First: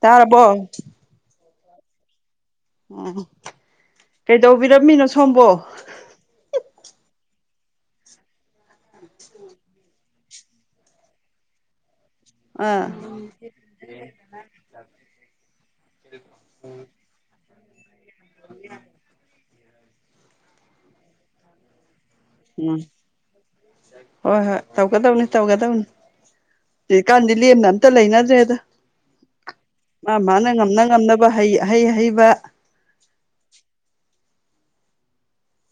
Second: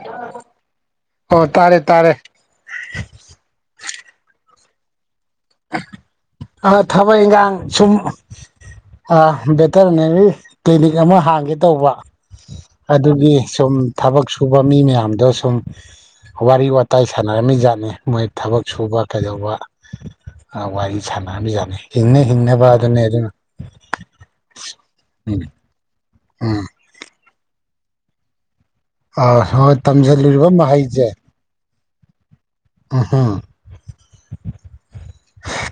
ꯇꯥꯔꯕꯣ ꯑꯣ ꯇꯥꯔꯦ ꯇꯥꯔꯦ ꯎꯝ ꯀꯩꯗꯧꯕꯤꯔꯝꯃꯤꯅꯣ ꯁꯣꯝꯕꯣ ꯑ ꯊꯕꯛ ꯏꯪꯒꯥꯡ ꯁꯨꯝ ꯑ ꯕꯦꯇꯅꯔꯤ ꯀ꯭ꯂꯤꯅꯤꯛ ꯑꯃ ꯍꯥꯡꯒꯦ ꯇꯧꯕ ꯑꯥ ꯑꯗꯨꯒꯤ ꯁꯨꯝ ꯊꯕꯛ ꯁꯨꯕ ꯃꯤ ꯃꯌꯥꯝꯗꯣ ꯁꯨꯝ ꯋꯥꯔꯤ ꯋꯥꯇꯥꯏ ꯁꯥꯟꯅꯔꯝꯃꯤ ꯖꯥꯠꯅꯤ ꯃꯣꯏ ꯊꯕꯛ ꯁꯨꯕ ꯀꯩꯗꯧꯕ ꯋꯥꯔꯤ ꯁꯥꯟꯅꯔꯝ ꯌꯥꯅꯤ ꯍꯤꯡꯅ ꯍꯤꯡꯅ ꯎꯝ ꯍꯣꯏ ꯍꯣꯏ ꯇꯧꯒꯗꯧꯅꯤ ꯎꯝ ꯇꯧꯒꯗꯧꯅꯤ ꯎꯝ ꯍꯧꯀꯥꯟꯗꯤ ꯂꯦꯝꯅ ꯑꯝꯇ ꯂꯩꯅꯗ꯭ꯔꯦꯗ ꯑ ꯍꯣꯏ ꯇꯝꯁꯤꯜꯂꯨꯔꯤꯕ ꯃꯍꯩꯁꯦ ꯐꯩ ꯑꯍꯩ ꯑꯍꯩꯕ ꯑꯍꯥ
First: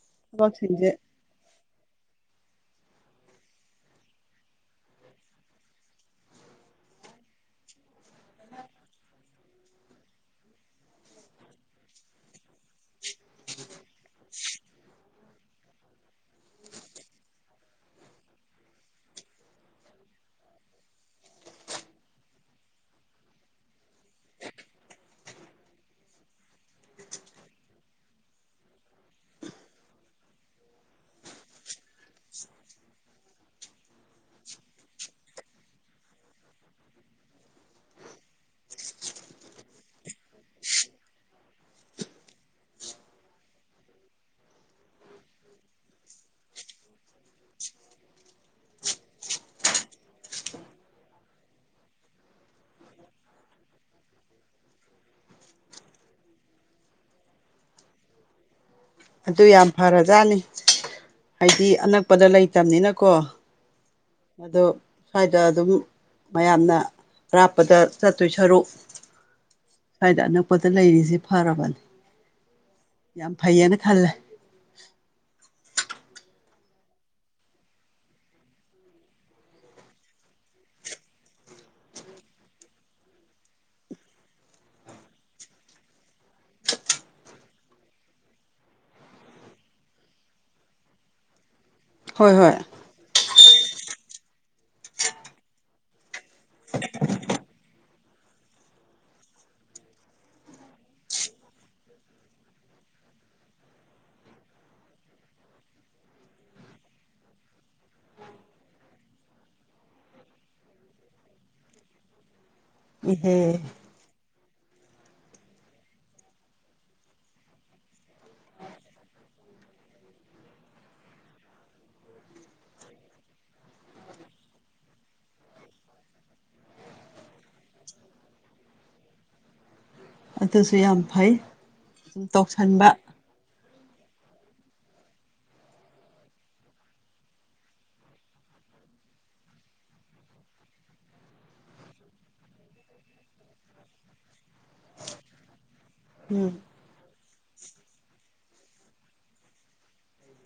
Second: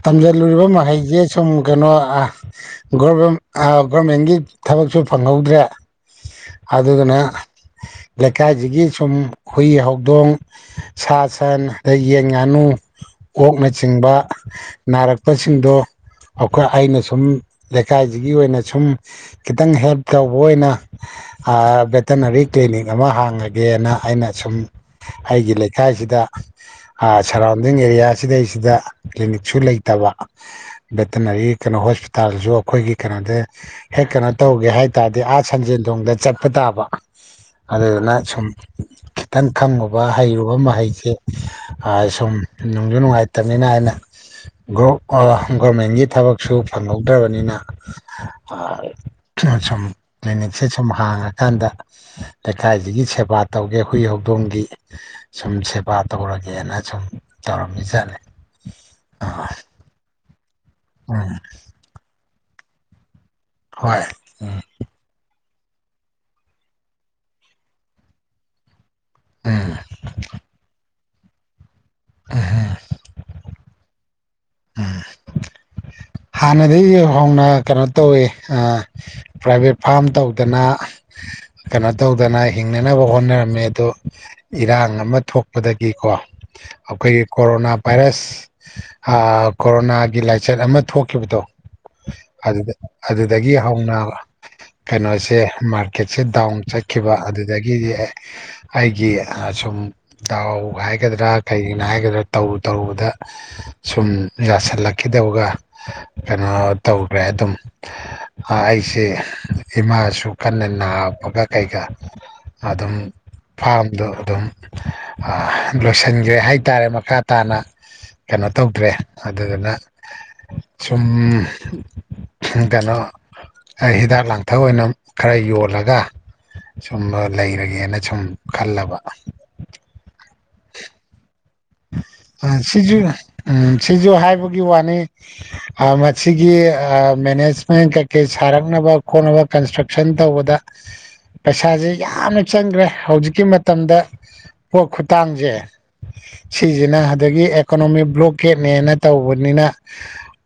ꯇꯝꯖꯜꯂꯨꯔꯤꯕ ꯊꯕꯛꯁꯤꯡꯁꯦ ꯃꯍꯩꯁꯦ ꯁꯨꯝ ꯀꯩꯅꯣ ꯑꯥ ꯒꯣꯔꯃꯦꯟ ꯒꯣꯔꯃꯦꯟꯒꯤ ꯊꯕꯛꯁꯨ ꯐꯪꯍꯧꯗ꯭ꯔꯦ ꯑꯗꯨꯗꯨꯅ ꯂꯩꯀꯥꯏꯁꯤꯒꯤ ꯁꯨꯝ ꯍꯨꯏ ꯍꯧꯗꯣꯡ ꯁꯥ ꯁꯟ ꯑꯗꯩ ꯌꯦꯟ ꯉꯥꯅꯨ ꯑꯣꯛꯅꯆꯤꯡꯕ ꯅꯥꯔꯛꯄꯁꯤꯡꯗꯣ ꯑꯧꯀ ꯑꯩꯅ ꯁꯨꯝ ꯂꯩꯀꯥꯏꯁꯤꯒꯤ ꯑꯣꯏꯅ ꯁꯨꯝ ꯈꯤꯇꯪ ꯍꯦꯜꯞ ꯇꯧꯕ ꯑꯣꯏꯅ ꯑꯥ ꯚꯦꯇꯅꯔꯤ ꯀ꯭ꯂꯤꯅꯤꯛ ꯑꯃ ꯍꯥꯡꯉꯒꯦꯅ ꯑꯩꯅ ꯁꯨꯝ ꯑꯩꯒꯤ ꯂꯩꯀꯥꯏꯁꯤꯗ ꯑꯥ ꯁꯔꯥꯎꯟꯗꯤꯡ ꯑꯦꯔꯤꯌꯥꯁꯤꯗꯩꯁꯤꯗ ꯀ꯭ꯂꯤꯅꯤꯛꯁꯨ ꯂꯩꯇꯕ ꯚꯦꯇꯅꯔꯤ ꯀꯩꯅꯣ ꯍꯣꯁꯄꯤꯇꯥꯜꯁꯨ ꯑꯩꯈꯣꯏꯒꯤ ꯀꯩꯅꯣꯗ ꯍꯦꯛ ꯀꯩꯅꯣ ꯇꯧꯒꯦ ꯍꯥꯏ ꯇꯥꯔꯗꯤ ꯑꯥ ꯁꯟꯖꯦꯟ ꯊꯣꯡꯗ ꯆꯠꯄ ꯇꯥꯕ ꯑꯗꯨꯗꯨꯅ ꯁꯨꯝ ꯈꯤꯇꯪ ꯈꯪꯉꯨꯕ ꯍꯩꯔꯨꯕ ꯃꯍꯩꯁꯦ ꯁꯨꯝ ꯅꯨꯡꯖꯨ ꯅꯨꯡꯉꯥꯏꯇꯕꯅꯤꯅ ꯑꯩꯅ ꯒꯣ ꯑꯥ ꯒꫭꯔꯃꯦꯟꯒꯤ ꯊꯕꯛꯁꯨ ꯐꯪꯍꯧꯗ꯭ꯔꯕꯅꯤꯅ ꯑꯥ ꯁꯨꯝ ꯀ꯭ꯂꯤꯅꯤꯛꯁꯦ ꯁꯨꯝ ꯍꯥꯡꯉꯀꯥꯟꯗ ꯂꯩꯀꯥꯏꯁꯤꯒꯤ ꯁꯦꯕꯥ ꯇꯧꯒꯦ ꯍꯨꯏ ꯍꯧꯗꯣꯡꯒꯤ ꯁꯨꯝ ꯁꯦꯕꯥ ꯇꯧꯔꯒꯦꯅ ꯁꯨꯝ ꯇꯧꯔꯝꯃꯤ ꯖꯠꯅꯤ ꯑꯗꯨ ꯌꯥꯝ ꯐꯔꯖꯥꯠꯅꯤ ꯎꯝ ꯍꯥꯏꯗꯤ ꯑꯅꯛꯄꯗ ꯂꯩꯇꯕꯅꯤꯅꯀꯣ ꯍꯣꯏ ꯎꯝ ꯑꯗꯣ ꯁ꯭ꯋꯥꯏꯗ ꯑꯗꯨꯝ ꯃꯌꯥꯝꯅ ꯑꯔꯥꯞꯄꯗ ꯆꯠꯇꯣꯏ ꯁꯔꯨꯛ ꯎꯝ ꯁ꯭ꯋꯥꯏꯗ ꯑꯅꯛꯄꯗ ꯂꯩꯔꯤꯁꯦ ꯐꯔꯕꯅꯤ ꯌꯥꯝ ꯐꯩꯌꯦꯅ ꯈꯜꯂꯦ ꯎꯝ ꯍꯥꯟꯅꯗꯒꯤ ꯍꯧꯅ ꯀꯩꯅꯣ ꯇꯧꯋꯤ ꯑꯥ ꯄ꯭ꯔꯥꯏꯚꯦꯠ ꯐꯥꯝ ꯇꯧꯗꯅ ꯀꯩꯅꯣ ꯇꯧꯗꯅ ꯍꯤꯡꯅꯅꯕ ꯍꯣꯠꯅꯔꯝꯃꯦ ꯑꯗꯣ ꯏꯔꯥꯡ ꯑꯃ ꯊꯣꯛꯄꯗꯒꯤꯀꯣ ꯑꯩꯈꯣꯏꯒꯤ ꯀꯣꯔꯣꯅꯥ ꯚꯥꯏꯔꯁ ꯑꯥ ꯀꯣꯔꯣꯅꯥꯒꯤ ꯂꯥꯏꯆꯠ ꯑꯃ ꯊꯣꯛꯈꯤꯕꯗꯣ ꯍꯣꯏ ꯍꯣꯏ ꯑꯗꯨꯗ ꯑꯗꯨꯗꯒꯤ ꯍꯧꯅ ꯀꯩꯅꯣꯁꯦ ꯃꯥꯔꯀꯦꯠꯁꯦ ꯗꯥꯎꯟ ꯆꯠꯈꯤꯕ ꯑꯗꯨꯗꯒꯤꯗꯤ ꯑꯩꯒꯤꯁꯨꯝ ꯗꯎ ꯍꯥꯏꯒꯗ꯭ꯔꯥ ꯀꯩꯅ ꯍꯥꯏꯒꯗ꯭ꯔꯥ ꯇꯧꯔꯨ ꯇꯔꯨꯕꯗꯥ ꯁꯨꯝ ꯌꯥꯁꯜꯂꯛꯈꯤꯗꯕꯒ ꯀꯩꯅꯣ ꯇꯧꯈ꯭ꯔꯦ ꯑꯗꯨꯝ ꯑꯩꯁꯦ ꯏꯃꯥꯁꯨ ꯀꯟꯅ ꯅꯥꯕꯒ ꯀꯩꯒ ꯑꯗꯨꯝ ꯏꯍꯦ ꯐꯥꯔꯝꯗꯣ ꯑꯗꯨꯝ ꯂꯣꯏꯁꯤꯟꯒ꯭ꯔꯦ ꯍꯥꯏꯇꯥꯔꯦ ꯃꯈꯥ ꯇꯥꯅ ꯀꯩꯅꯣ ꯇꯧꯗ꯭ꯔꯦ ꯑꯗꯨꯗꯨꯅ ꯁꯨꯝ ꯀꯩꯅꯣ ꯍꯤꯗꯥꯛ ꯂꯥꯡꯊꯛ ꯑꯣꯏꯅ ꯈꯔ ꯌꯣꯜꯂꯒ ꯁꯨꯝ ꯂꯩꯔꯒꯦꯅ ꯁꯨꯝ ꯈꯜꯂꯕ ꯑꯗꯨꯁꯨ ꯌꯥꯝ ꯐꯩ ꯑꯗꯨꯝ ꯑ ꯇꯧꯁꯟꯕ ꯁꯤꯁꯨ ꯎꯝ ꯁꯤꯁꯨ ꯍꯥꯏꯕꯒꯤ ꯋꯥꯅꯤ ꯃꯁꯤꯒꯤ ꯃꯦꯅꯦꯖꯃꯦꯟ ꯀꯩꯀꯩ ꯁꯥꯔꯛꯅꯕ ꯈꯣꯠꯅꯕ ꯀꯟꯁꯇ꯭ꯔꯛꯁꯟ ꯇꯧꯕꯗ ꯄꯩꯁꯥꯁꯦ ꯌꯥꯝꯅ ꯆꯪꯈ꯭ꯔꯦ ꯍꯧꯖꯤꯛꯀꯤ ꯃꯇꯝꯗ ꯄꯣꯠ ꯈꯨꯠꯇꯥꯡꯁꯦ ꯎꯝ [unintelligible] ꯗꯤꯅ ꯑꯗꯒꯤ ꯑꯦꯀꯣꯅꯣꯃꯤꯛ ꯕ꯭ꯂꯣꯀꯦꯠꯅꯦꯅ ꯇꯧꯕꯅꯤꯅ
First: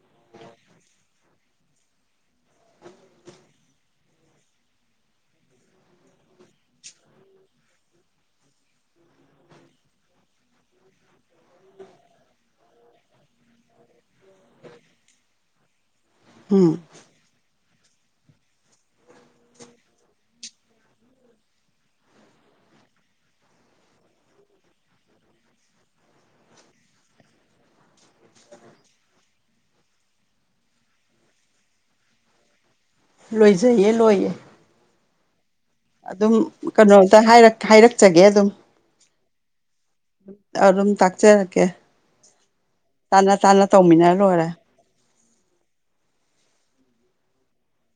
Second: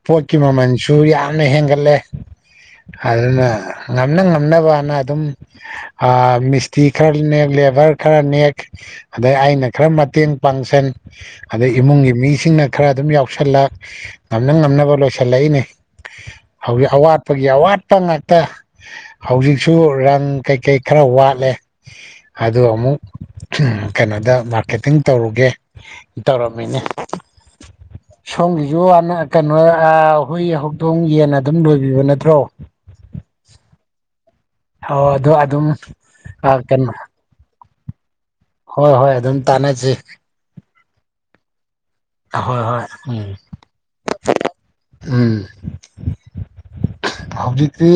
ꯄꯣꯠꯀꯤ ꯃꯃꯜꯁꯨ ꯌꯥꯝꯅ ꯍꯦꯟꯒꯠꯂꯦ ꯑꯗꯨꯅ ꯉꯝꯅ ꯉꯝꯅꯕꯅ ꯑꯗꯨꯝ ꯑꯥ ꯃꯤꯁꯇ꯭ꯔꯤ ꯈꯔ ꯅꯦꯛ ꯂꯦꯕꯔ ꯈꯔ ꯅꯦꯛ ꯑꯗꯩ ꯑꯩꯅ ꯈꯔ ꯃꯇꯦꯡ ꯄꯥꯡꯁꯟ ꯑꯗꯩ ꯏꯃꯨꯡꯒꯤ ꯃꯤꯁꯤꯡꯅ ꯈꯔ ꯑꯗꯨꯝ ꯌꯥꯎꯁꯜꯂꯛ ꯉꯝꯅ ꯉꯝꯅꯕ ꯂꯣꯏꯁꯤꯜꯂꯛꯏꯅꯤ ꯎꯝ ꯍꯧꯖꯤꯛ ꯑꯋꯥꯠ [unintelligible] ꯑꯋꯥꯠꯄ ꯉꯥꯛꯇ ꯍꯧꯖꯤꯛꯁꯨ ꯔꯪ ꯀꯩꯀꯩ ꯈꯔ ꯋꯥꯠꯂꯦ ꯑꯗꯨ ꯑꯃꯨꯛ ꯀꯩꯅꯣꯗ ꯃꯥꯔꯀꯦꯇꯤꯡ ꯇꯧꯔꯨꯒꯦ ꯇꯧꯔꯝꯃꯦꯅꯦ ꯁꯣꯝꯒꯤꯁꯨ ꯑꯃ ꯀꯩꯅꯣ ꯍꯨꯏ ꯍꯧꯗꯣꯡ ꯌꯦꯟ ꯑꯗꯨꯝ ꯂꯣꯏꯕꯤꯕ ꯅꯠꯇ꯭ꯔꯣ ꯂꯣꯏꯖꯩꯌꯦ ꯂꯣꯏꯌꯦ ꯍꯣ ꯑꯗꯣ ꯑꯗꯨꯝ ꯑꯗꯨꯝ ꯀꯩꯅꯣ ꯀꯩꯅꯣꯝꯇ ꯍꯥꯏꯔꯛ ꯍꯥꯏꯔꯛꯆꯒꯦ ꯑꯗꯨꯝ ꯍꯣꯏ ꯍꯣꯏ ꯑꯗꯨꯝ ꯇꯥꯟꯅꯖꯤ ꯑꯗꯨꯝ ꯇꯥꯛꯆꯔꯛꯀꯦ ꯍꯣꯏ ꯍꯣꯏ ꯎꯝ ꯇꯥꯅ ꯇꯥꯅ ꯇꯧꯃꯤꯟꯅ ꯂꯣꯏꯔꯦ ꯎꯝ ꯍꯧꯖꯤꯛꯇꯤ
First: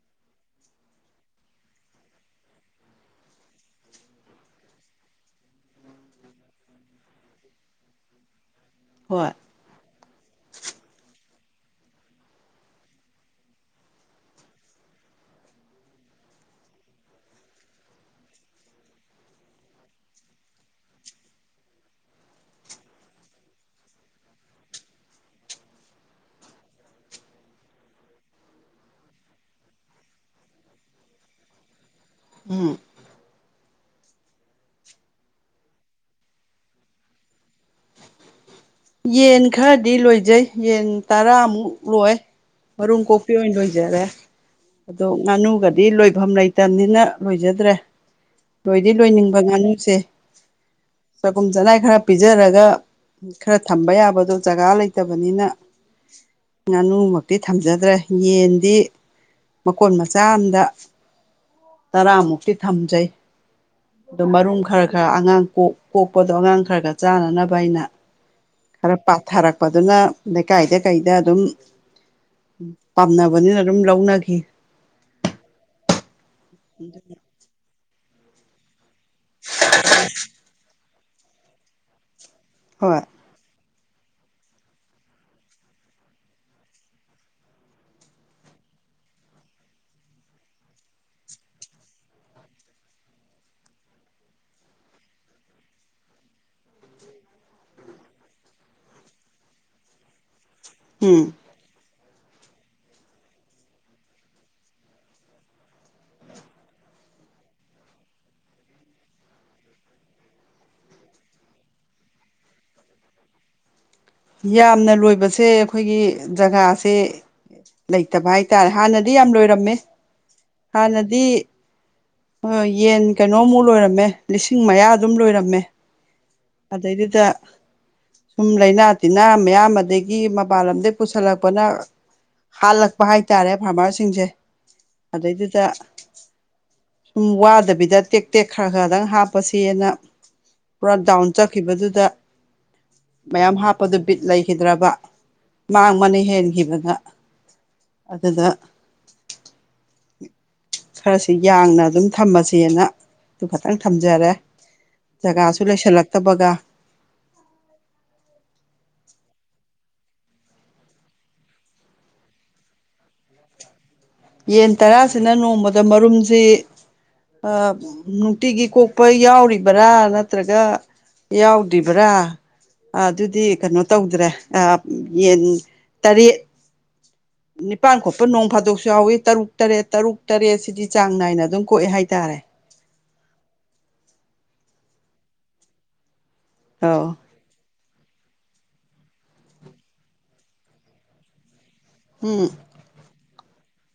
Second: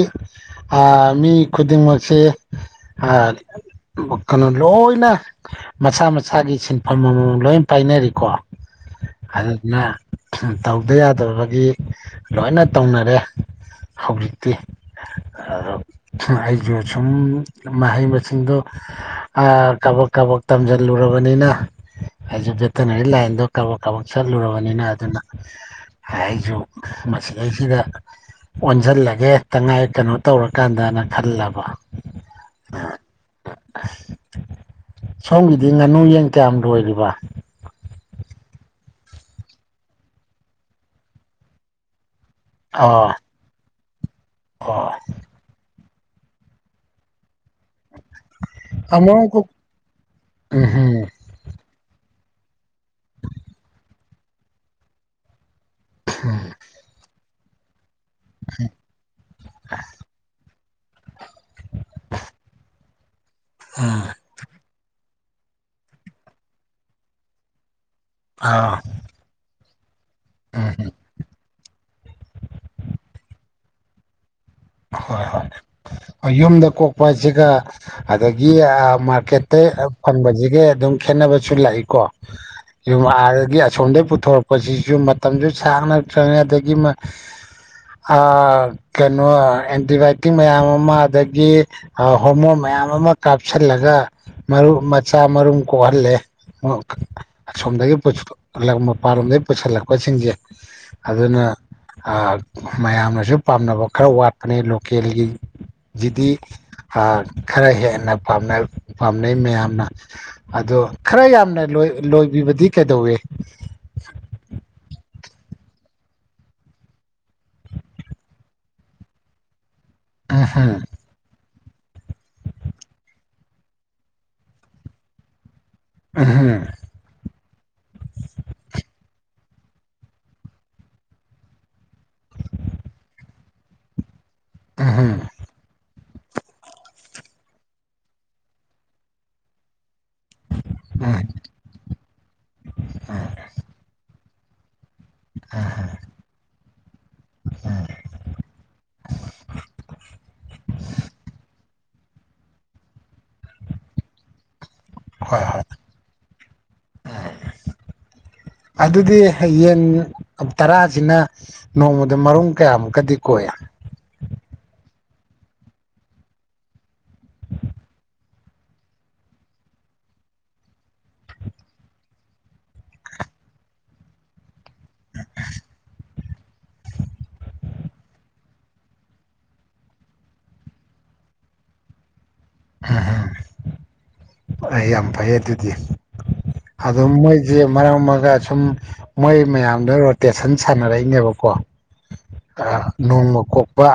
ꯑꯥ ꯃꯤ ꯈꯨꯗꯤꯡꯃꯛꯁꯦ ꯑꯥ [unintelligible] ꯅꯣ ꯂꯣꯏꯅ ꯃꯁꯥ ꯃꯁꯥꯒꯤ ꯁꯤꯟꯐꯝ ꯑꯃꯃꯝ ꯂꯣꯏ ꯄꯥꯏꯅꯔꯤꯀꯣ ꯍꯣꯏ ꯑꯗꯨꯗꯨꯅ ꯇꯧꯗ ꯌꯥꯗꯕꯒꯤ ꯂꯣꯏꯅ ꯇꯧꯅꯔꯦ ꯍꯧꯖꯤꯛꯇꯤ ꯑ ꯑꯩꯁꯨ ꯁꯨꯝ ꯃꯍꯩ ꯃꯁꯤꯡꯗꯣ ꯑꯥ ꯀꯕꯛ ꯀꯕꯛ ꯇꯝꯖꯟꯂꯨꯔꯕꯅꯤꯅ ꯑꯩꯁꯨ ꯚꯦꯇꯅꯔꯤ ꯂꯥꯏꯟꯗꯣ ꯀꯕꯛ ꯀꯕꯛ ꯆꯠꯂꯨꯔꯕꯅꯤꯅ ꯑꯗꯨꯅ ꯑꯩꯖꯨ ꯃꯁꯤꯗꯩꯁꯤꯗ ꯑꯣꯟꯖꯜꯂꯒ ꯍꯦꯛꯇ ꯉꯥꯏ ꯀꯩꯅꯣ ꯇꯧꯔꯀꯥꯟꯗꯅ ꯈꯜꯂꯕ ꯎꯝ ꯑꯁ ꯁꯣꯝꯒꯤꯗꯤ ꯉꯥꯅꯨ ꯌꯦꯟ ꯀꯌꯥꯝ ꯂꯣꯏꯔꯤꯕ ꯌꯦꯟ ꯈꯔꯗꯤ ꯂꯣꯏꯖꯩ ꯌꯦꯟ ꯇꯔꯥꯃꯨꯛ ꯂꯣꯏ ꯃꯔꯨꯝ ꯑꯣ ꯀꯣꯛ ꯄꯤ ꯑꯣꯏꯅ ꯂꯣꯏꯖꯔꯦ ꯑꯣ ꯑꯗꯣ ꯉꯥꯅꯨꯒꯗꯤ ꯂꯣꯏꯐꯝ ꯂꯩꯇꯝꯅꯤꯅ ꯂꯣꯏꯖꯗ꯭ꯔꯦ ꯂꯣꯏꯗꯤ ꯑꯃꯨꯛ ꯂꯣꯏꯅꯤꯡꯕ ꯉꯥꯅꯨꯁꯦ ꯎꯝ ꯍꯝ ꯆꯒꯨꯝ ꯆꯅꯥꯏ ꯈꯔ ꯄꯤꯖꯔꯒ [unintelligible] ꯈꯔ ꯊꯝꯕ ꯌꯥꯕꯗꯣ ꯖꯒꯥ ꯂꯩꯇꯕꯅꯤꯅ ꯉꯥꯅꯨꯃꯛꯇꯤ ꯊꯝꯖꯗ꯭ꯔꯦ ꯌꯦꯟꯗꯤ ꯃꯀꯣꯟ ꯃꯆꯥ ꯑꯝꯗ ꯇꯔꯥꯃꯨꯛꯇꯤ ꯊꯝꯖꯩ ꯑ ꯑꯗꯣ ꯃꯔꯨꯝ ꯈꯔ ꯈꯔ ꯑꯉꯥꯡ ꯀꯣꯛ -ꯀꯣꯛꯄꯗꯣ ꯑꯉꯥꯡ ꯈꯔ ꯈꯔ ꯆꯥꯅꯅꯕ ꯑꯩꯅ ꯑꯥ ꯈꯔ ꯄꯥꯊꯔꯛꯄꯗꯨꯅ ꯂꯩꯀꯥꯏꯗ ꯀꯩꯗ ꯑꯗꯨꯝ ꯄꯥꯝꯅꯕꯅꯤꯅ ꯑꯗꯨꯝ ꯂꯧꯅꯈꯤ ꯍꯣꯏ ꯍꯣꯏ ꯌꯨꯝꯗ ꯀꯣꯛꯄ ꯍꯥꯏꯁꯤꯒ ꯑꯗꯒꯤ ꯑ ꯃꯥꯔꯀꯦꯠꯇꯩ ꯑ ꯐꯪꯕꯖꯤꯒꯦ ꯑꯗꯨꯝ ꯈꯦꯠꯅꯕꯁꯨ ꯂꯥꯏꯀꯣ ꯌꯨꯝ ꯍꯣꯏ [unintelligible] ꯒꯤ ꯁꯣꯝꯗꯩ ꯄꯨꯊꯣꯔꯄꯁꯤꯖꯨ ꯃꯇꯝꯖꯨ ꯁꯥꯡꯅ ꯆꯪꯉꯦ ꯑꯗꯒꯤ ꯑꯃ ꯑꯥ ꯀꯩꯅꯣ ꯑꯦꯟꯇꯤꯕꯥꯏꯇꯤꯛ ꯃꯌꯥꯝ ꯑꯃ ꯑꯗꯒꯤ ꯑ ꯍꯣꯔꯃꯣꯟ ꯃꯌꯥꯝ ꯑꯃ ꯀꯥꯞꯁꯜꯂꯒ ꯃꯔꯨ ꯃꯆꯥ ꯃꯔꯨꯝ ꯀꯣꯛꯍꯜꯂꯦ ꯑꯃꯨꯛ ꯑꯁꯣꯝꯗꯒꯤ ꯄꯨꯁꯟꯂꯛ ꯃꯄꯥꯔꯣꯝꯗꯩ ꯄꯨꯁꯟꯂꯛꯄꯁꯤꯡꯖꯦ ꯎꯝ ꯑꯗꯨꯅ ꯑ ꯃꯌꯥꯝꯅꯁꯨ ꯄꯥꯝꯅꯕ ꯈꯔ ꯋꯥꯠ ꯄꯅꯦ ꯂꯣꯀꯦꯜꯒꯤ ꯖꯤꯗꯤ ꯑ ꯈꯔ ꯍꯦꯟꯅ ꯄꯥꯝꯅꯩ ꯄꯥꯝꯅꯩ ꯃꯌꯥꯝꯅ ꯑꯗꯣ ꯈꯔ ꯌꯥꯝꯅ ꯂꯣꯏ ꯂꯣꯏꯕꯤꯕꯗꯤ ꯀꯩꯗꯧꯋꯦ ꯌꯥꯝꯅ ꯂꯣꯏꯕꯁꯦ ꯑꯈꯣꯏꯒꯤ ꯖꯒꯥꯁꯦ ꯂꯩꯇꯕ ꯍꯥꯏꯇꯥꯔꯦ ꯍꯥꯟꯅꯗꯤ ꯌꯥꯝ ꯂꯣꯏꯔꯝꯃꯦ ꯎꯝꯍꯨꯝ ꯍꯥꯟꯅꯗꯤ ꯍꯣꯏ ꯌꯦꯟ ꯀꯩꯅꯣꯃꯨꯛꯂꯣꯏꯔꯝꯃꯦ ꯂꯤꯁꯤꯡ ꯃꯌꯥ ꯑꯗꯨꯝ ꯂꯣꯏꯔꯝꯃꯦ ꯑꯥ ꯍꯥ ꯑꯗꯩꯗꯨꯗ ꯁꯨꯝ ꯂꯩꯥꯅꯥ ꯇꯤꯟꯅꯥ ꯃꯌꯥꯝ ꯑꯗꯒꯤ ꯃꯄꯥꯟ ꯂꯝꯗꯩ ꯄꯨꯁꯜꯂꯛꯄꯅ ꯍꯥꯜꯂꯛꯄ ꯍꯥꯏꯇꯥꯔꯦ ꯐꯥꯔꯃꯔꯁꯤꯡꯁꯦ ꯎꯝꯍꯨꯝ ꯑꯗꯩꯗꯨꯗ ꯁꯨꯝ ꯋꯥꯗꯕꯤꯗ ꯇꯦꯛ ꯇꯦꯛ ꯈꯔ ꯈꯔꯗꯪ ꯍꯥꯞꯄꯁꯦꯅ ꯄꯨꯔꯥ ꯎꯝ ꯗꯥꯎꯟ ꯆꯠꯈꯤꯕꯗꯨꯗ ꯃꯌꯥꯝ ꯍꯥꯞꯄꯗꯨ ꯕꯤꯠ ꯂꯩꯈꯤꯗ꯭ꯔꯕ ꯃꯥꯡꯕꯅ ꯍꯦꯟꯈꯤꯕꯗ ꯑꯗꯨꯗ ꯈꯔꯁꯤ ꯌꯥꯡꯅ ꯑꯗꯨꯝ ꯊꯝꯃꯁꯦꯅ ꯑꯗꯨ ꯈꯇꯪ ꯊꯝꯖꯔꯦ ꯍꯣꯏ ꯍꯣꯏ ꯖꯒꯥꯁꯨ ꯂꯩꯁꯜꯂꯛꯇꯕꯒ ꯑꯗꯨꯗꯤ ꯍꯥꯌꯦꯟ ꯇꯔꯥꯖꯤꯅ ꯅꯣꯡꯃꯗ ꯃꯔꯨꯝ ꯀꯌꯥꯃꯨꯛꯀꯗꯤ ꯀꯣꯛꯏ ꯌꯦꯟ ꯇꯔꯥꯁꯤꯅ ꯅꯣꯡꯃꯗ ꯃꯔꯨꯝꯖꯦ ꯑ ꯅꯨꯡꯇꯤꯒꯤ ꯀꯣꯛꯄ ꯌꯥꯎꯔꯤꯕꯔꯥ ꯅꯠꯇ꯭ꯔꯒ ꯌꯥꯎꯗꯤꯕ꯭ꯔꯥ ꯑ ꯗꯨꯗꯤ ꯀꯩꯅꯣ ꯇꯧꯗ꯭ꯔꯦ ꯑꯥ ꯌꯦꯟ ꯇꯔꯦꯠ ꯅꯤꯄꯥꯟ ꯈꯣꯛꯄ ꯅꯣꯡ ꯐꯥꯗꯣꯛꯁꯨ ꯌꯥꯎꯋꯤ ꯇꯔꯨꯛ ꯇꯔꯦꯠ ꯇꯔꯨꯛ ꯇꯔꯦꯠ ꯁꯤꯗꯤ ꯆꯥꯡ ꯅꯥꯏꯅ ꯑꯗꯨꯝ ꯀꯣꯛꯑꯦ ꯍꯥꯏꯇꯥꯔꯦ ꯍꯝꯍꯝ ꯑꯩ ꯌꯥꯝ ꯐꯩ ꯑꯗꯨꯗꯤ ꯑꯗꯨꯝ ꯑꯧ ꯃꯣꯏ ꯖꯦ ꯃꯔꯛꯃꯔꯛꯗ ꯁꯨꯝ ꯃꯣꯏ ꯃꯌꯥꯝꯗ ꯔꯣꯇꯦꯁꯟ ꯁꯥꯟꯅꯔꯛꯏꯅꯦꯕꯀꯣ ꯎꯝ ꯅꯣꯡꯃ ꯀꯣꯛꯄ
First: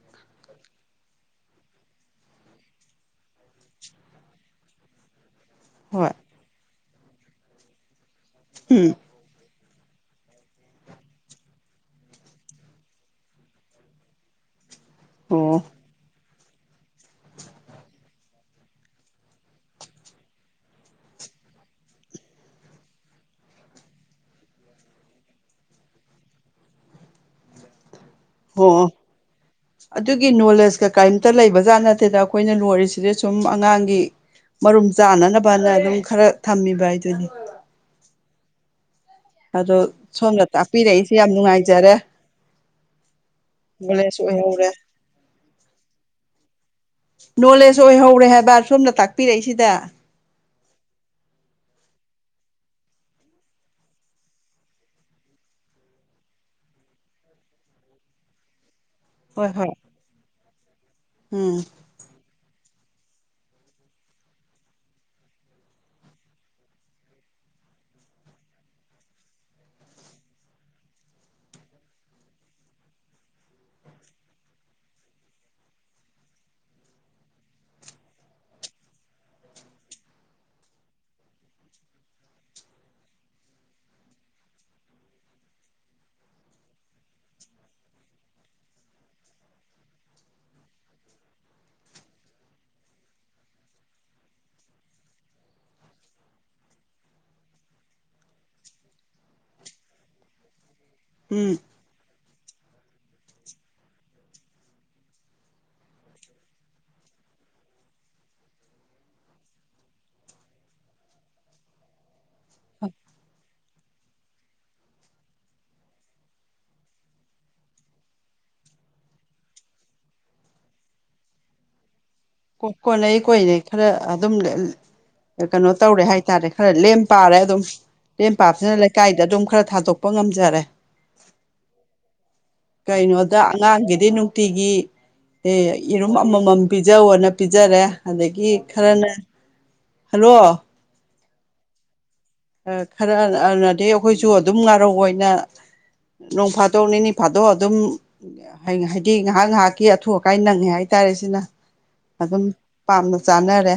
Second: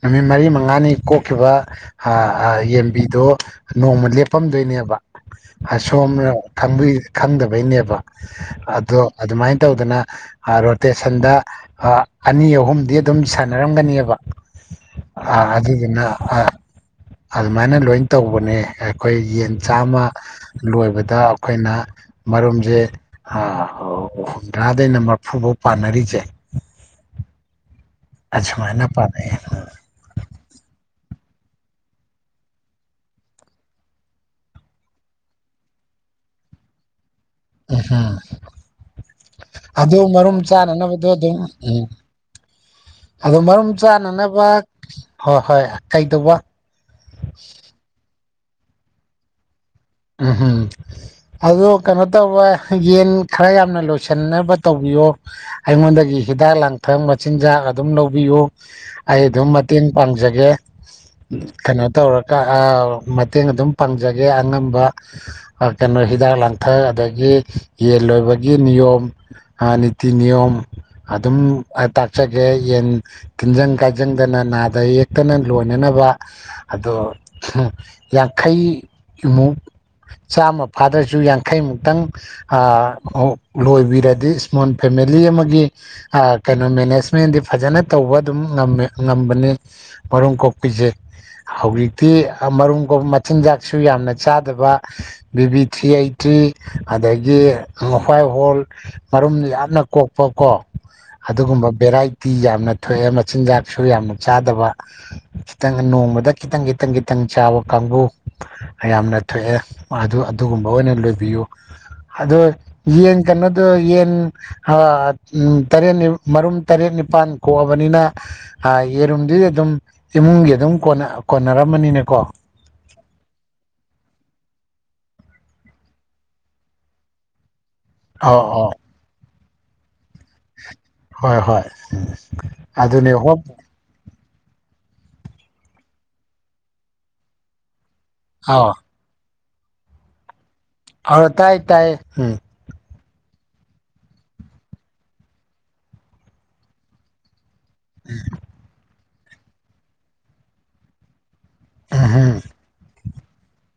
ꯅꯨꯃꯤꯠ ꯃꯔꯤ ꯃꯉꯥꯅꯤ ꯀꯣꯛꯈꯤꯕ ꯍꯥꯍꯥ ꯌꯦꯟꯕꯤꯗꯣ ꯅꯣꯡꯃ ꯂꯦꯞꯄꯝꯗꯣꯏꯅꯦꯕ ꯑꯥ ꯍꯣꯏ ꯁꯣꯝꯅ ꯈꯪꯕꯤ ꯈꯪꯗꯕꯩꯅꯦꯕ ꯎꯝ ꯑꯗꯣ ꯑꯗꯨꯃꯥꯏꯅ ꯇꯧꯗꯅ ꯔꯣꯇꯦꯁꯟꯗ ꯑꯅꯤ ꯑꯍꯨꯝꯗꯤ ꯑꯗꯨꯝ ꯁꯥꯟꯅꯔꯝꯒꯅꯤꯕ ꯑ ꯑꯣ ꯑꯗꯨꯗꯨꯅ ꯑ ꯑꯗꯨꯃꯥꯏꯅ ꯂꯣꯏ ꯇꯧꯕꯅꯦ ꯑꯩꯈꯣꯏ ꯌꯦꯟ ꯆꯥꯝꯃ ꯂꯣꯏꯕꯗ ꯑꯩꯈꯣꯏꯅ ꯃꯔꯨꯝꯁꯦ ꯍꯨꯝꯗ꯭ꯔꯥꯗꯩꯅ ꯃꯔꯐꯨꯐꯥꯎ ꯄꯥꯟꯅꯔꯤꯁꯦ ꯍꯣ ꯑꯁꯨꯃꯥꯏꯅ ꯄꯥꯟꯅꯩꯑꯦ ꯑꯗꯨꯒꯤ ꯅꯣꯂꯦꯖꯀ ꯀꯔꯤꯝꯇ ꯂꯩꯕꯖꯥꯠ ꯅꯠꯇꯦꯗ ꯑꯩꯈꯣꯏꯅ ꯂꯣꯏꯔꯤꯁꯤꯗꯤ ꯁꯨꯝ ꯑꯉꯥꯡꯒꯤ ꯃꯔꯨꯝ ꯆꯥꯅꯅꯕꯅ ꯑꯗꯨꯝ ꯈꯔ ꯊꯝꯃꯤꯕ ꯍꯥꯏꯗꯨꯅꯤ ꯑꯗꯣ [unintelligible] ꯑꯗꯨ ꯃꯔꯨꯝ ꯁꯣꯝꯅ ꯆꯥꯅꯅꯕꯗꯣ ꯇꯥꯛꯄꯤꯔꯛꯏꯁꯦ ꯌꯥꯝ ꯑꯗꯨꯝ ꯎꯝ ꯅꯨꯡꯉꯥꯏꯖꯔꯦ ꯑꯗꯣ ꯃꯔꯨꯝ ꯅꯣꯂꯦꯖ ꯆꯥꯅꯅꯕ ꯑꯣꯏꯍꯧꯔꯦ ꯍꯣꯏ ꯍꯣꯏ ꯀꯩꯗꯧꯕ ꯅꯣꯂꯦꯖ ꯑꯣꯏꯍꯧꯔꯦ ꯍꯥꯏꯕ ꯁꯣꯝꯅ ꯇꯥꯛꯄꯤꯔꯛꯏꯁꯤꯗ [unintelligible] ꯑꯗꯣ ꯀꯩꯅꯣ ꯇꯧꯕ ꯌꯦꯟ ꯈꯔ ꯌꯥꯝꯅ ꯂꯣꯏꯁꯤꯟꯅꯕ ꯇꯧꯕꯤꯌꯣ ꯑꯩꯉꯣꯟꯗꯒꯤ ꯍꯤꯗꯥꯛ ꯂꯥꯡꯊꯛ ꯃꯆꯤꯟꯖꯥꯛ ꯑꯗꯨꯝ ꯂꯧꯕꯤꯌꯨ ꯑꯩ ꯍꯣꯏ ꯑꯗꯨꯝ ꯍꯣꯏ ꯃꯇꯦꯡ ꯄꯥꯡꯖꯒꯦ ꯎꯝ ꯀꯩꯅꯣ ꯇꯧꯔꯒ ꯃꯇꯦꯡ ꯑꯗꯨꯝ ꯄꯥꯡꯖꯒꯦ ꯑꯉꯝ ꯀꯩꯅꯣ ꯍꯤꯗꯥꯛ ꯂꯥꯡꯊꯛ ꯑꯗꯒꯤ ꯌꯦꯟ ꯂꯣꯏꯕꯒꯤ ꯅꯤꯌꯣꯝ ꯅꯤꯇꯤ ꯅꯤꯌꯣꯝ ꯑꯗꯨꯝ ꯇꯥꯛꯆꯒꯦ ꯌꯦꯟ ꯇꯤꯟꯖꯪ ꯀꯥꯏꯖꯪꯗꯅ ꯅꯥꯗ ꯌꯦꯛꯇꯅ ꯂꯣꯏꯅꯅꯕ ꯑꯗꯣ ꯌꯥꯡꯈꯩꯃꯨꯛ ꯆꯥꯝꯃ ꯐꯥꯗ꯭ꯔꯁꯨ ꯌꯥꯡꯈꯩꯃꯨꯛꯇꯪ ꯑ ꯑꯧ ꯂꯣꯏꯕꯤꯔꯗꯤ ꯏꯁꯃꯣꯜ ꯐꯦꯃꯤꯂꯤ ꯑꯃꯒꯤ ꯑ ꯀꯩꯅꯣ ꯃꯦꯅꯦꯖꯃꯦꯟꯗꯤ ꯐꯖꯅ ꯇꯧꯕ ꯑꯗꯨꯝ ꯉꯝꯃꯦ ꯉꯝꯕꯅꯤ [unintelligible] ꯃꯔꯨꯝ ꯀꯣꯛꯄꯤꯁꯦ ꯍꯧꯖꯤꯛꯇꯤ ꯑ ꯃꯔꯨꯝ ꯀꯣꯛ ꯃꯆꯤꯟꯖꯥꯛꯁꯨ ꯌꯥꯝꯅ ꯆꯥ [unintelligible] ꯗꯕ ꯕꯤꯕꯤ ꯊ꯭ꯔꯤ ꯑꯩꯠꯇ ꯊ꯭ꯔꯤ ꯑꯗꯒꯤ ꯍ꯭ꯋꯥꯏ ꯍꯣꯜ ꯃꯔꯨꯝ ꯌꯥꯝꯅ ꯀꯣꯛꯄ ꯀꯣ ꯎꯝ ꯑꯗꯨꯒꯨꯝꯕ ꯚꯦꯔꯥꯏꯇꯤ ꯌꯥꯝꯅ ꯊꯣꯛꯑꯦ ꯃꯆꯤꯟꯖꯥꯛꯁꯨ ꯌꯥꯝꯅ ꯆꯥꯗꯕ ꯈꯤꯇꯪ ꯅꯣꯡꯃꯗ ꯈꯤꯇꯪ ꯈꯤꯇꯪ ꯈꯤꯇꯪ ꯆꯥꯕ ꯀꯥꯡꯕꯨ ꯌꯥꯝꯅ [unintelligible] ꯑꯗꯨꯒꯨꯝꯕ ꯑꯣꯏꯅ ꯂꯣꯏꯕꯤꯌꯨ [unintelligible] ꯌꯦꯟ ꯀꯩꯅꯣꯗꯣ ꯌꯦꯟ [unintelligible] [unintelligible] ꯇꯔꯦꯠ ꯃꯔꯨꯝ ꯇꯔꯦꯠ ꯅꯤꯄꯥꯜ ꯀꯣꯛꯑꯕꯅꯤꯅ [unintelligible] [unintelligible] ꯌꯦꯔꯨꯝꯗꯤ ꯑꯗꯨꯝ ꯏꯃꯨꯡꯒꯤ ꯑꯗꯨꯝ ꯀꯣꯟꯅꯔꯝꯃꯅꯤꯅꯦꯀꯣ ꯀꯣꯟꯅꯩ ꯀꯣꯏꯅꯩ ꯈꯔ ꯑꯗꯨꯝ [unintelligible] ꯀꯩꯅꯣ ꯇꯧꯔꯦ ꯍꯥꯏꯇꯥꯔꯦ ꯈꯔ ꯂꯦꯝ ꯄꯥꯔꯦ ꯑꯗꯨꯝ ꯂꯦꯝ ꯑꯧ ꯑꯧ ꯄꯥꯕꯁꯤꯅ ꯂꯩꯀꯥꯏꯗ ꯑꯗꯨꯝ ꯈꯔ ꯊꯥꯗꯣꯛ ꯄ ꯉꯝꯖꯔꯦ ꯍꯣꯏ ꯍꯣꯏ ꯑꯗꯨꯅꯦ ꯀꯩꯅꯣꯗ ꯍꯣꯞ ꯑꯉꯥꯡꯒꯤꯗꯤ ꯅꯨꯡꯇꯤꯒꯤ ꯑꯦ ꯌꯦꯔꯨꯝ ꯑꯃꯃꯝ ꯄꯤꯖꯧꯅ ꯄꯤꯖꯔꯦ ꯑꯗꯒꯤ ꯑꯥꯎ ꯈꯔꯅ ꯍꯦꯜꯂꯣ ꯑ ꯇꯥꯏ ꯇꯥꯏ ꯎꯝ ꯈꯔ [unintelligible] ꯑꯩꯈꯣꯏꯁꯨ ꯑꯗꯨꯝ ꯉꯥꯔꯧ ꯑꯣꯏꯅ ꯅꯣꯡ ꯐꯥꯗꯣꯛ ꯅꯤꯅꯤ ꯐꯥꯗꯣꯛ [unintelligible] ꯗꯨꯝ ꯑꯩꯅꯥ ꯍꯥꯏꯗꯤ ꯉꯥꯏꯍꯥꯛ ꯉꯥꯏꯍꯥꯛꯀꯤ ꯑꯊꯨ ꯑꯀꯥꯏ ꯅꯪꯉꯦ ꯍꯥꯏꯇꯥꯔꯦ ꯁꯤꯅ ꯎꯝ ꯑꯗꯨꯝ ꯄꯥꯝꯅ ꯆꯥꯅꯔꯦ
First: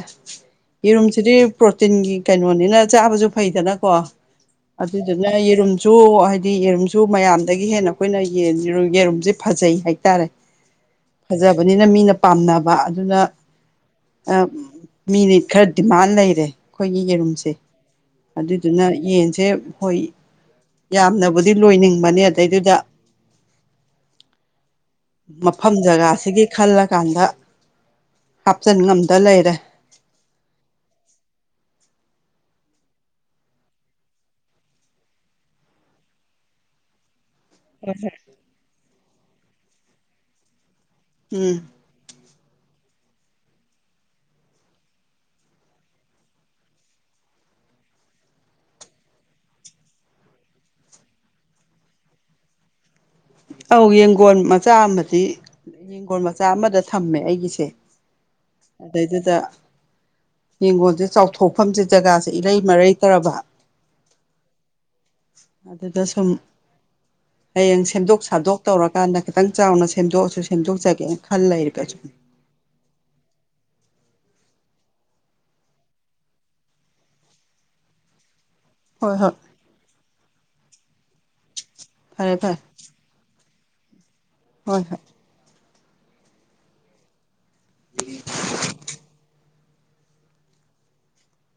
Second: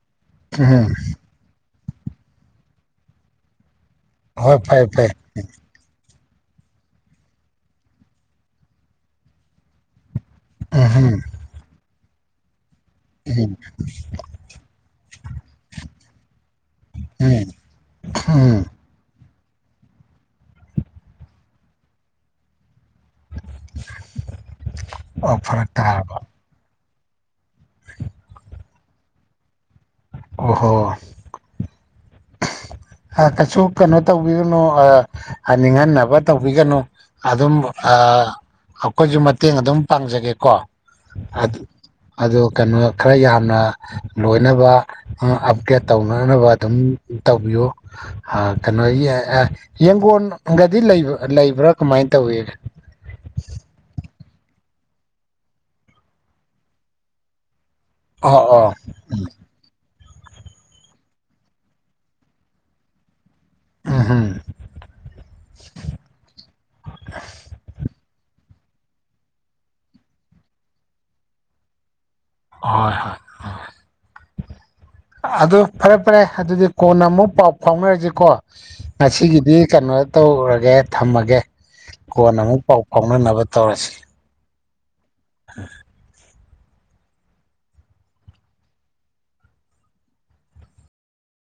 ꯎꯝ ꯌꯦꯔꯨꯝꯁꯤꯗꯤ ꯄ꯭ꯔꯣꯇꯤꯟꯒꯤ ꯀꯩꯅꯣꯅꯤꯅ ꯆꯥꯕꯁꯨ ꯐꯩꯗꯅꯀꯣ ꯍꯣꯏ ꯐꯩ ꯐꯩ ꯑꯗꯨꯗꯨꯅ ꯌꯦꯔꯨꯝ ꯁꯨ ꯍꯥꯏꯗꯤ ꯌꯦꯔꯨꯝꯁꯨ ꯃꯌꯥꯝꯗꯒꯤ ꯍꯦꯟꯅ ꯑꯩꯈꯣꯏꯅ ꯌꯦꯟ [unintelligible] ꯌꯦꯔꯨꯝꯁꯦ ꯐꯖꯩ ꯍꯥꯏꯇꯥꯔꯦ [unintelligible] ꯐꯖꯕꯅꯤꯅ ꯃꯤꯅ ꯄꯥꯝꯅꯕ ꯑꯗꯨꯅ ꯑꯞ ꯃꯤꯅ ꯈꯔ ꯗꯤꯃꯥꯟ ꯂꯩꯔꯦ ꯑꯩꯈꯣꯏꯒꯤ ꯎꯝ ꯌꯦꯔꯨꯝꯁꯦ ꯎꯝ ꯑꯗꯨꯏꯗꯨꯅ ꯌꯦꯟꯁꯦ ꯍꯣꯏ ꯌꯥꯝꯅꯕꯨꯗꯤ ꯂꯣꯏꯅꯤꯡꯕꯅꯦ ꯑꯗꯩꯗꯨꯗ ꯑꯣ [inaudible] ꯐꯔꯛ ꯃꯐꯝ ꯇꯥꯔꯕ ꯖꯒꯥꯁꯤꯒꯤ ꯈꯜꯂꯀꯥꯟꯗ ꯍꯥꯞꯆꯟ ꯉꯝꯗ ꯂꯩꯔꯦ ꯑꯣꯍꯣ ꯑꯥ ꯀꯩꯁꯨ ꯀꯩꯅꯣ ꯇꯧꯕꯤꯔꯨꯅꯣ [unintelligible] ꯅꯤꯡꯍꯟꯅꯕ ꯇꯧꯕꯤꯒꯅꯨ ꯑꯗꯨꯝ ꯍꯣꯏ ꯍꯣꯏ ꯑꯥ ꯑꯩꯈꯣꯏꯁꯨ ꯃꯇꯦꯡ ꯑꯗꯨꯝ ꯄꯥꯡꯖꯒꯦꯀꯣ [unintelligible] ꯎꯝ ꯑꯗꯣ ꯀꯩꯅꯣ ꯈꯔ ꯌꯥꯝꯅ ꯂꯣꯏꯅꯕ ꯑꯞꯒ꯭ꯔꯦꯗ ꯇꯧꯅꯅꯕ ꯑꯗꯨꯝ ꯇꯧꯕꯤꯌꯨ ꯑ ꯀꯩꯅꯣ [unintelligible] ꯌꯦꯡꯒꯣꯟꯒꯗꯤ ꯂꯩꯕ꯭ꯔꯥ ꯀꯃꯥꯏꯅ ꯇꯧꯋꯤ ꯑꯧ ꯌꯦꯡꯒꯣꯟ ꯃꯆꯥ ꯑꯃꯗꯤ ꯌꯦꯡꯒꯣꯟ ꯃꯆꯥ ꯑꯃꯗ ꯊꯝꯃꯦ ꯑꯩꯒꯤꯁꯦ ꯑꯣ ꯑꯣ ꯑꯗꯩꯗꯨꯗ ꯌꯦꯡꯒꯣꯟꯁꯦ ꯆꯥꯎꯊꯣꯛꯐꯝꯁꯦ ꯖꯒꯥꯁꯦ ꯏꯔꯩ ꯃꯔꯩꯇꯔꯕ ꯎꯃ ꯍꯨꯝ ꯑꯗꯨꯗ ꯁꯨꯝ ꯍꯌꯦꯡ ꯁꯦꯝꯗꯣꯛ ꯁꯥꯗꯣꯛ ꯇꯧꯔꯀꯥꯟꯗ ꯈꯤꯇꯪ ꯆꯥꯎꯅ ꯁꯦꯝꯗꯣꯛꯑꯁꯨ ꯁꯦꯝꯗꯣꯛꯆꯒꯦꯅ ꯈꯜ ꯂꯩꯔꯕ [unintelligible] ꯍꯣꯏ ꯍꯣꯏ [unintelligible] ꯑꯗꯨ ꯐꯔꯦ ꯐꯔꯦ ꯑꯗꯨꯗꯤ ꯀꯣꯟꯅ ꯑꯃꯨꯛ ꯄꯥꯎ ꯐꯥꯎꯅꯔꯖꯤꯀꯣ ꯍꯣꯏ ꯍꯣꯏ ꯉꯁꯤꯒꯤꯗꯤ ꯀꯩꯅꯣ ꯇꯧꯔꯒꯦ ꯊꯝꯃꯒꯦ ꯐꯔꯦ ꯀꯣꯟ ꯐꯔꯦ ꯑꯃꯨꯛ ꯄꯥꯎ ꯐꯥꯎ ꯐꯥꯑꯣꯅꯥꯅꯕ ꯇꯧꯔ꯭ꯁꯦ ꯍꯣꯏ ꯍꯣꯏ [inaudible] [unintelligible]